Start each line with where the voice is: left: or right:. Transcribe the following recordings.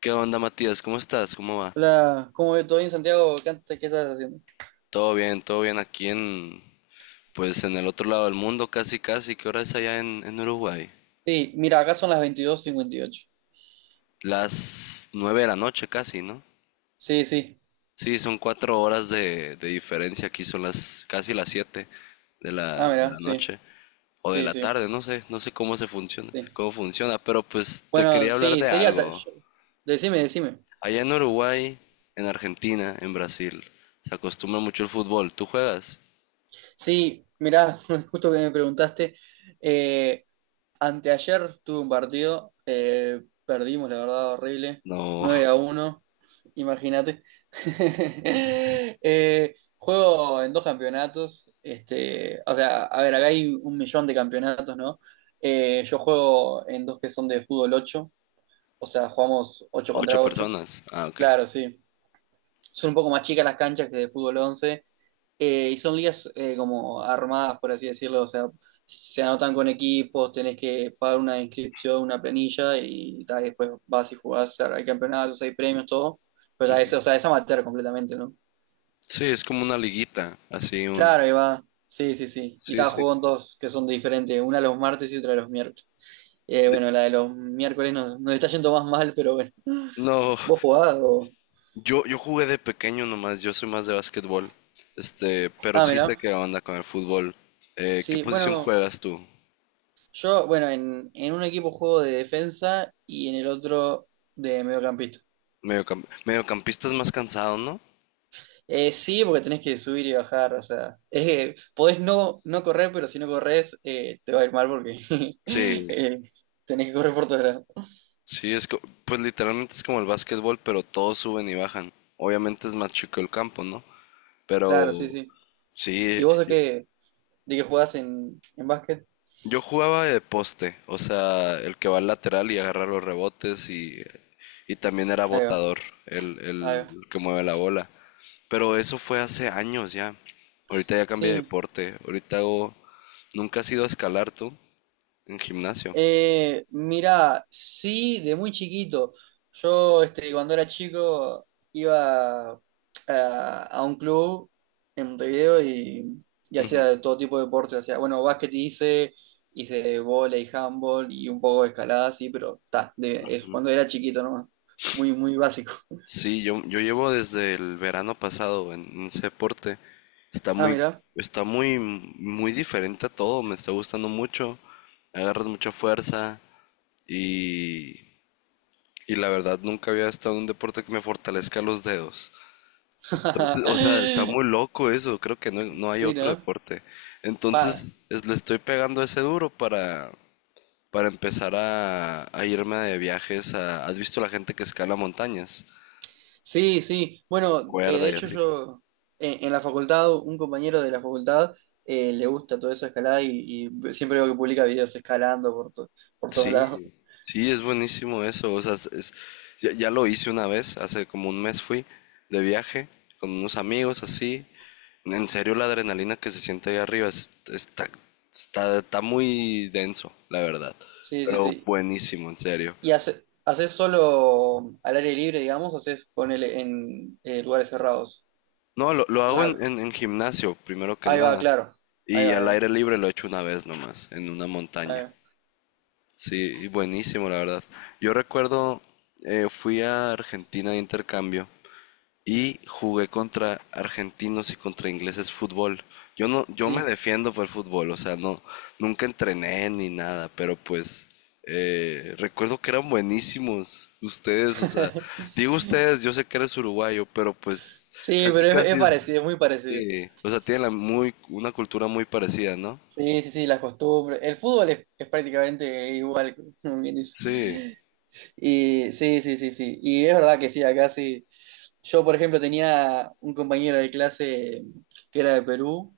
left: ¿Qué onda, Matías? ¿Cómo estás? ¿Cómo va?
right: Hola, ¿cómo ve todo bien, Santiago? ¿Qué, qué estás haciendo?
left: Todo bien aquí pues en el otro lado del mundo, casi, casi. ¿Qué hora es allá en Uruguay?
right: Sí, mira, acá son las 22:58.
left: Las nueve de la noche, casi, ¿no?
right: Sí, sí.
left: Sí, son 4 horas de diferencia. Aquí son las casi las 7 de la,
right: Ah,
left: de la
right: mira, sí,
left: noche o de
right: sí,
left: la
right: sí,
left: tarde, no sé
right: sí.
left: cómo funciona. Pero pues te
right: Bueno,
left: quería hablar
right: sí,
left: de
right: sería.
left: algo.
right: Decime, decime.
left: Allá en Uruguay, en Argentina, en Brasil, se acostumbra mucho el fútbol. ¿Tú juegas?
right: Sí, mira, justo que me preguntaste, eh, anteayer tuve un partido, perdimos, la verdad, horrible,
left: No.
right: 9-1. Imagínate. Juego en dos campeonatos, este, o sea, a ver, acá hay un millón de campeonatos, ¿no? Yo juego en dos que son de fútbol 8, o sea, jugamos 8
left: Ocho
right: contra 8.
left: personas. Ah, ok.
right: Claro, sí. Son un poco más chicas las canchas que de fútbol 11. Y son ligas como armadas, por así decirlo, o sea, se anotan con equipos, tenés que pagar una inscripción, una planilla y después vas y jugás, o sea, hay campeonatos, hay premios, todo, pero ta, es, o sea, es amateur completamente, ¿no?
left: Sí, es como una liguita, así un...
right: Claro, ahí va, sí, sí, sí, y
left: Sí,
right: está,
left: sí.
right: juegan dos que son diferentes, una los martes y otra los miércoles.
left: De-
right: Bueno, la de los miércoles nos está yendo más mal, pero bueno.
left: No,
right: ¿Vos jugás o?
left: yo jugué de pequeño nomás, yo soy más de básquetbol. Este, pero
right: Ah,
left: sí sé
right: mirá,
left: qué onda con el fútbol. ¿Qué
right: sí,
left: posición
right: bueno,
left: juegas tú?
right: yo, bueno, en un equipo juego de defensa y en el otro de mediocampista.
left: Mediocampista es más cansado, ¿no?
right: Sí, porque tenés que subir y bajar, o sea, es que podés no correr, pero si no corres te va a ir mal porque
left: Sí,
right: eh, tenés que correr por todos lados.
left: sí, pues literalmente es como el básquetbol, pero todos suben y bajan. Obviamente es más chico el campo, ¿no?
right: Claro, sí,
left: Pero
right: sí.
left: sí,
right: ¿Y vos de qué jugás en básquet?
left: yo jugaba de poste, o sea, el que va al lateral y agarra los rebotes y también era
right: Ahí va,
left: botador, el,
right: ahí va.
left: el que mueve la bola. Pero eso fue hace años ya. Ahorita ya cambié de
right: Sí.
left: deporte. Ahorita hago... ¿Nunca has ido a escalar tú en gimnasio?
right: Mirá, sí, de muy chiquito. Yo, este, cuando era chico, iba a un club en Montevideo y hacía todo tipo de deportes. Hacía, bueno, básquet hice vóley, handball y un poco de escalada, sí, pero ta, es cuando era chiquito nomás. Muy, muy básico.
left: Sí, yo llevo desde el verano pasado en ese deporte. Está
right: Ah,
left: muy,
right: mira,
left: está muy, muy diferente a todo. Me está gustando mucho. Agarras mucha fuerza y y la verdad nunca había estado en un deporte que me fortalezca los dedos. Entonces, o sea, está muy loco eso, creo que no, no hay
right: sí,
left: otro
right: ¿no?
left: deporte.
right: Pa.
left: Entonces le estoy pegando ese duro para empezar a irme de viajes. ¿Has visto la gente que escala montañas?
right: Sí, sí.
left: Con
right: Bueno, de
left: cuerda y
right: hecho
left: así.
right: yo en la facultad, un compañero de la facultad le gusta todo eso escalada y siempre veo que publica videos escalando por, por todos lados.
left: Sí, sí, es buenísimo eso. O sea, ya lo hice una vez, hace como un mes fui de viaje con unos amigos así. En serio, la adrenalina que se siente ahí arriba está muy denso, la verdad.
right: Sí, sí,
left: Pero
right: sí.
left: buenísimo, en serio.
right: ¿Y haces solo al aire libre, digamos, o haces ponele en lugares cerrados?
left: No, lo
right: O
left: hago
right: sea,
left: en gimnasio, primero que
right: ahí va,
left: nada.
right: claro. Ahí
left: Y
right: va,
left: al
right: ahí va.
left: aire libre lo he hecho una vez nomás, en una
right: Ahí
left: montaña.
right: va.
left: Sí, y buenísimo, la verdad. Yo recuerdo, fui a Argentina de intercambio y jugué contra argentinos y contra ingleses fútbol. Yo no, yo me
right: Sí.
left: defiendo por el fútbol, o sea, no, nunca entrené ni nada, pero pues recuerdo que eran buenísimos ustedes, o sea, digo ustedes, yo sé que eres uruguayo, pero pues
right: Sí,
left: casi
right: pero es
left: casi es,
right: parecido, es muy parecido.
left: sí, o sea, tienen una cultura muy parecida, ¿no?
right: Sí, sí, sí, las costumbres. El fútbol es prácticamente igual, como bien dice.
left: Sí,
right: Y sí, sí, sí, sí. Y es verdad que sí, acá sí. Yo, por ejemplo, tenía un compañero de clase que era de Perú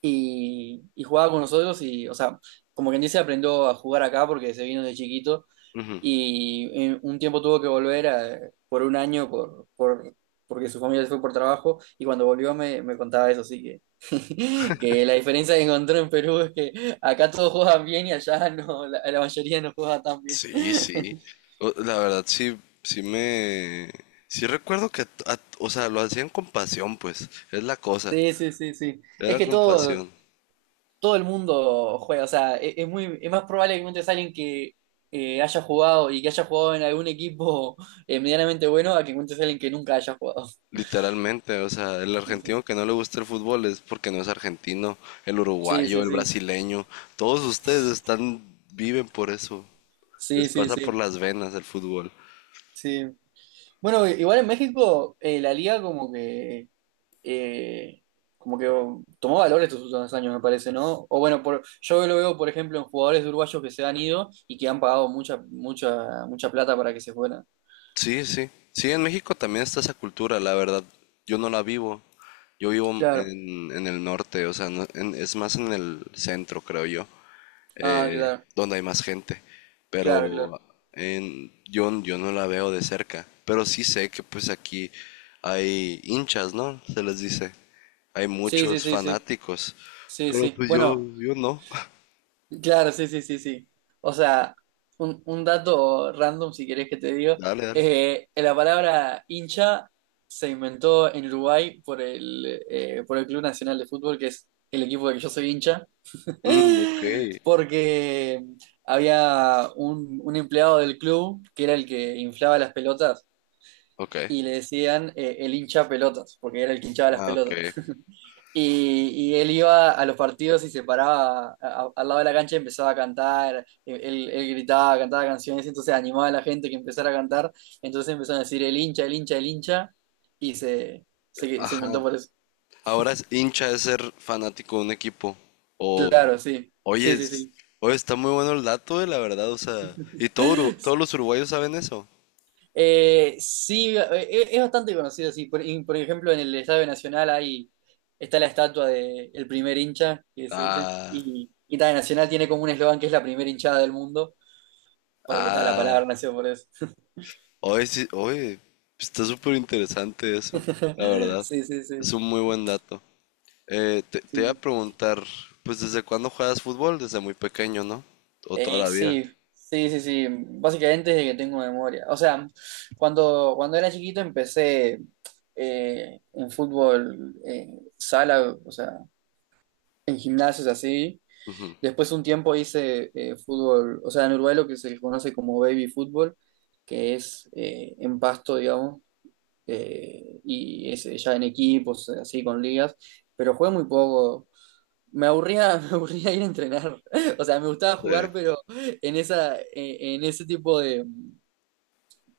right: y jugaba con nosotros y, o sea, como quien dice, aprendió a jugar acá porque se vino de chiquito
left: ujú.
right: y en un tiempo tuvo que volver por un año porque su familia se fue por trabajo y cuando volvió me contaba eso, así que, que la diferencia que encontró en Perú es que acá todos juegan bien y allá no, la mayoría no juega tan.
left: Sí, sí. La verdad, sí, sí me... Sí recuerdo que, o sea, lo hacían con pasión, pues, es la cosa.
right: Sí, sí, sí, sí. Es
left: Era
right: que
left: compasión,
right: todo el mundo juega, o sea, es más probable que encuentres a alguien que haya jugado y que haya jugado en algún equipo medianamente bueno a que encuentres a alguien que nunca haya jugado.
left: literalmente. O sea, el argentino que no le gusta el fútbol es porque no es argentino, el
right: Sí,
left: uruguayo,
right: sí,
left: el
right: sí.
left: brasileño, todos ustedes están, viven por eso. Les
right: Sí, sí,
left: pasa por
right: sí.
left: las venas el fútbol.
right: Sí. Bueno, igual en México la liga eh, como que tomó valor estos últimos años, me parece, ¿no? O bueno, yo lo veo, por ejemplo, en jugadores uruguayos que se han ido y que han pagado mucha, mucha, mucha plata para que se fueran.
left: Sí, sí. Sí, en México también está esa cultura, la verdad. Yo no la vivo. Yo vivo
right: Claro.
left: en el norte, o sea, es más en el centro, creo yo.
right: Ah,
left: eh,
right: claro,
left: donde hay más gente.
right: claro, claro.
left: Pero yo no la veo de cerca. Pero sí sé que pues aquí hay hinchas, ¿no? Se les dice. Hay
right: Sí, sí,
left: muchos
right: sí, sí,
left: fanáticos.
right: sí,
left: Pero
right: sí.
left: pues yo,
right: Bueno,
left: yo no.
right: claro, sí, sí, sí, sí. O sea, un dato random, si querés que te digo,
left: Dale, dale.
right: la palabra hincha se inventó en Uruguay por el Club Nacional de Fútbol, que es el equipo del que yo soy hincha,
left: Mm, ok.
right: porque había un empleado del club que era el que inflaba las pelotas
left: Ok.
right: y le decían el hincha pelotas, porque era el que hinchaba las
left: Ah, ok.
right: pelotas. Y él iba a los partidos y se paraba al lado de la cancha y empezaba a cantar, él gritaba, cantaba canciones, entonces animaba a la gente que empezara a cantar, entonces empezaron a decir el hincha, el hincha, el hincha, y se
left: Ajá.
right: inventó por eso.
left: Ahora es hincha es ser fanático de un equipo. O,
right: Claro, sí,
left: oye,
right: sí, sí,
left: es-
right: sí.
left: oye, está muy bueno el dato, la verdad. O sea, ¿y todo todos los uruguayos saben eso?
right: Sí, es bastante conocido, sí. Por ejemplo, en el Estadio Nacional hay, está la estatua del primer hincha, que se dice,
left: Ah.
right: y también Nacional tiene como un eslogan que es la primera hinchada del mundo. Porque tal la
left: Ah,
right: palabra nació por eso.
left: hoy sí, hoy está súper interesante eso, la verdad.
right: Sí, sí,
left: Es
right: sí.
left: un muy buen dato. Te
right: Sí,
left: iba a
right: sí.
left: preguntar, pues ¿desde cuándo juegas fútbol? Desde muy pequeño, ¿no? O toda la vida.
right: Sí, sí, sí, sí. Básicamente desde que tengo memoria. O sea, cuando era chiquito empecé en fútbol, sala, o sea, en gimnasios así.
left: Ujú,
right: Después un tiempo hice fútbol, o sea, en Uruguay lo que se conoce como baby fútbol, que es en pasto, digamos, y es ya en equipos, así con ligas, pero jugué muy poco. Me aburría, me aburría ir a entrenar. O sea, me gustaba
left: sí.
right: jugar, pero en ese tipo de,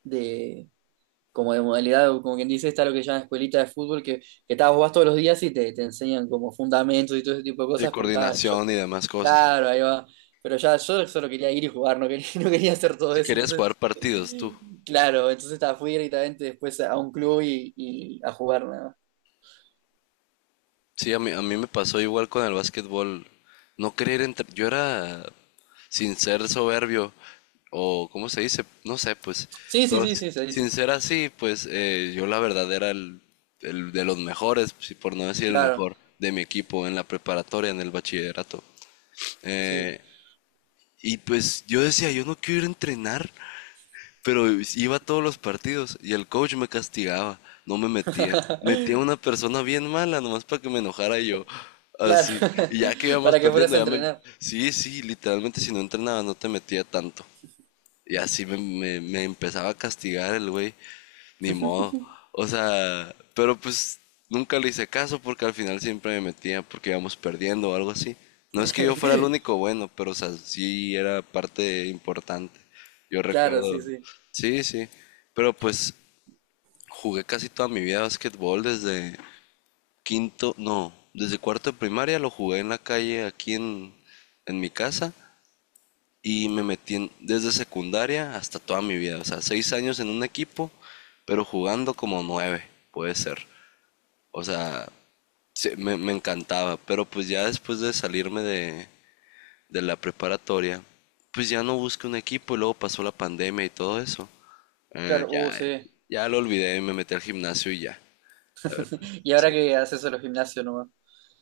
right: de- como de modalidad, o como quien dice, está lo que llaman escuelita de fútbol, que vas todos los días y te enseñan como fundamentos y todo ese tipo de
left: Y
right: cosas, pero estaba yo,
left: coordinación y demás cosas.
right: claro, ahí va. Pero ya yo solo quería ir y jugar, no quería, no quería hacer todo
left: Si
right: eso.
left: querías jugar
right: Entonces,
left: partidos, tú.
right: claro, entonces fui directamente después a un club y a jugar nada más.
left: Sí, a mí me pasó igual con el básquetbol. No querer entrar. Yo era, sin ser soberbio, o ¿cómo se dice? No sé, pues.
right: Sí, sí,
left: Pero
right: sí, sí, se
left: sin
right: dice.
left: ser así, pues yo la verdad era el de los mejores, si por no decir el
right: Claro,
left: mejor, de mi equipo en la preparatoria, en el bachillerato.
right: sí.
left: Eh, y pues yo decía, yo no quiero ir a entrenar. Pero iba a todos los partidos y el coach me castigaba, no me metía. Metía a una persona bien mala, nomás para que me enojara yo.
right: Claro,
left: Así. Y ya que íbamos
right: para que fueras
left: perdiendo,
right: a
left: ya me...
right: entrenar.
left: Sí, sí, literalmente si no entrenabas no te metía tanto. Y así me empezaba a castigar el güey. Ni modo. O sea, pero pues nunca le hice caso porque al final siempre me metía porque íbamos perdiendo o algo así. No es que yo fuera el único bueno, pero o sea, sí era parte importante. Yo
right: Claro, sí,
left: recuerdo,
right: sí.
left: sí, sí. Pero pues jugué casi toda mi vida básquetbol desde quinto, no, desde cuarto de primaria lo jugué en la calle aquí en mi casa y me metí desde secundaria hasta toda mi vida. O sea, 6 años en un equipo, pero jugando como nueve, puede ser. O sea, sí, me encantaba. Pero pues ya después de salirme de la preparatoria, pues ya no busqué un equipo y luego pasó la pandemia y todo eso. Eh,
right: Claro,
left: ya,
right: sí.
left: ya lo olvidé, me metí al gimnasio y ya.
right: Y ahora que haces solo gimnasio nomás.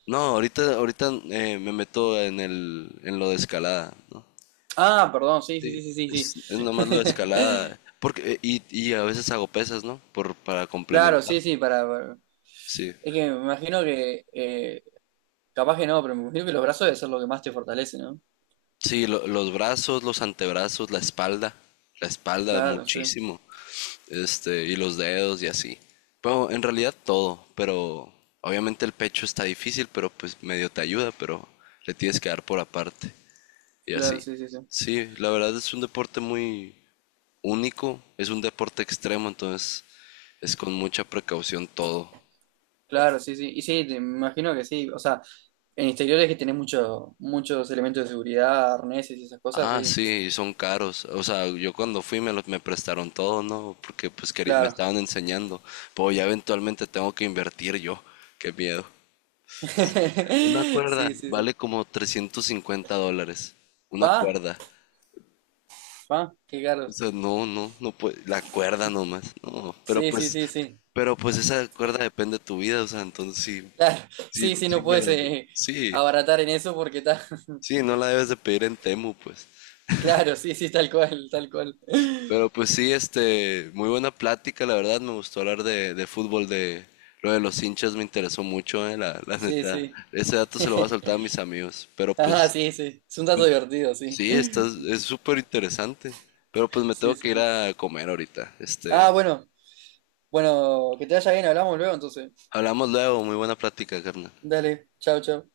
left: No, ahorita me meto en lo de escalada, ¿no?
right: Ah, perdón, sí,
left: Sí,
right: sí, sí, sí,
left: es
right: sí.
left: nomás lo de escalada. Porque, y a veces hago pesas, ¿no? Para
right: Claro,
left: complementar.
right: sí, sí.
left: Sí.
right: Es que me imagino que, capaz que no, pero me imagino que los brazos deben ser lo que más te fortalece, ¿no?
left: Sí, los brazos, los antebrazos, la espalda. La espalda
right: Claro, sí,
left: muchísimo. Este, y los dedos y así. Pero en realidad todo. Pero obviamente el pecho está difícil, pero pues medio te ayuda, pero le tienes que dar por aparte. Y
right: claro,
left: así.
right: sí, sí, sí.
left: Sí, la verdad es un deporte muy único. Es un deporte extremo, entonces es con mucha precaución todo.
right: Claro, sí, sí. Y sí, me imagino que sí. O sea, en exteriores que tenés muchos elementos de seguridad, arneses y esas cosas,
left: Ah,
right: sí.
left: sí, son caros. O sea, yo cuando fui me los me prestaron todo, ¿no? Porque pues me
right: Claro.
left: estaban enseñando. Pero ya eventualmente tengo que invertir yo. Qué miedo. Una cuerda
right: Sí, sí, sí.
left: vale como 350 dólares. Una
right: Pa,
left: cuerda.
right: pa, qué
left: O
right: caros.
left: sea, no, no, no puede. La cuerda nomás. No, pero
right: Sí, sí,
left: pues,
right: sí, sí.
left: pero pues esa cuerda depende de tu vida. O sea, entonces sí,
right: Claro,
left: sí,
right: sí, sí,
left: sí
right: no
left: me
right: puedes
left: la. Sí,
right: abaratar en eso porque está.
left: sí, no la debes de pedir en Temu, pues.
right: Claro, sí, sí, tal cual, tal cual.
left: Pero pues sí, este, muy buena plática, la verdad, me gustó hablar de fútbol, de lo de los hinchas me interesó mucho, la
right: Sí,
left: neta.
right: sí.
left: Ese dato se lo voy a soltar a mis amigos, pero
right: Ajá,
left: pues
right: sí, sí. Es un dato divertido, sí.
left: sí, es súper interesante. Pero pues me
right: Sí,
left: tengo que
right: sí,
left: ir
right: sí.
left: a comer ahorita.
right: Ah,
left: Este,
right: bueno, bueno, que te vaya bien, hablamos luego entonces.
left: hablamos luego, muy buena plática, carnal.
right: Dale, chao, chao.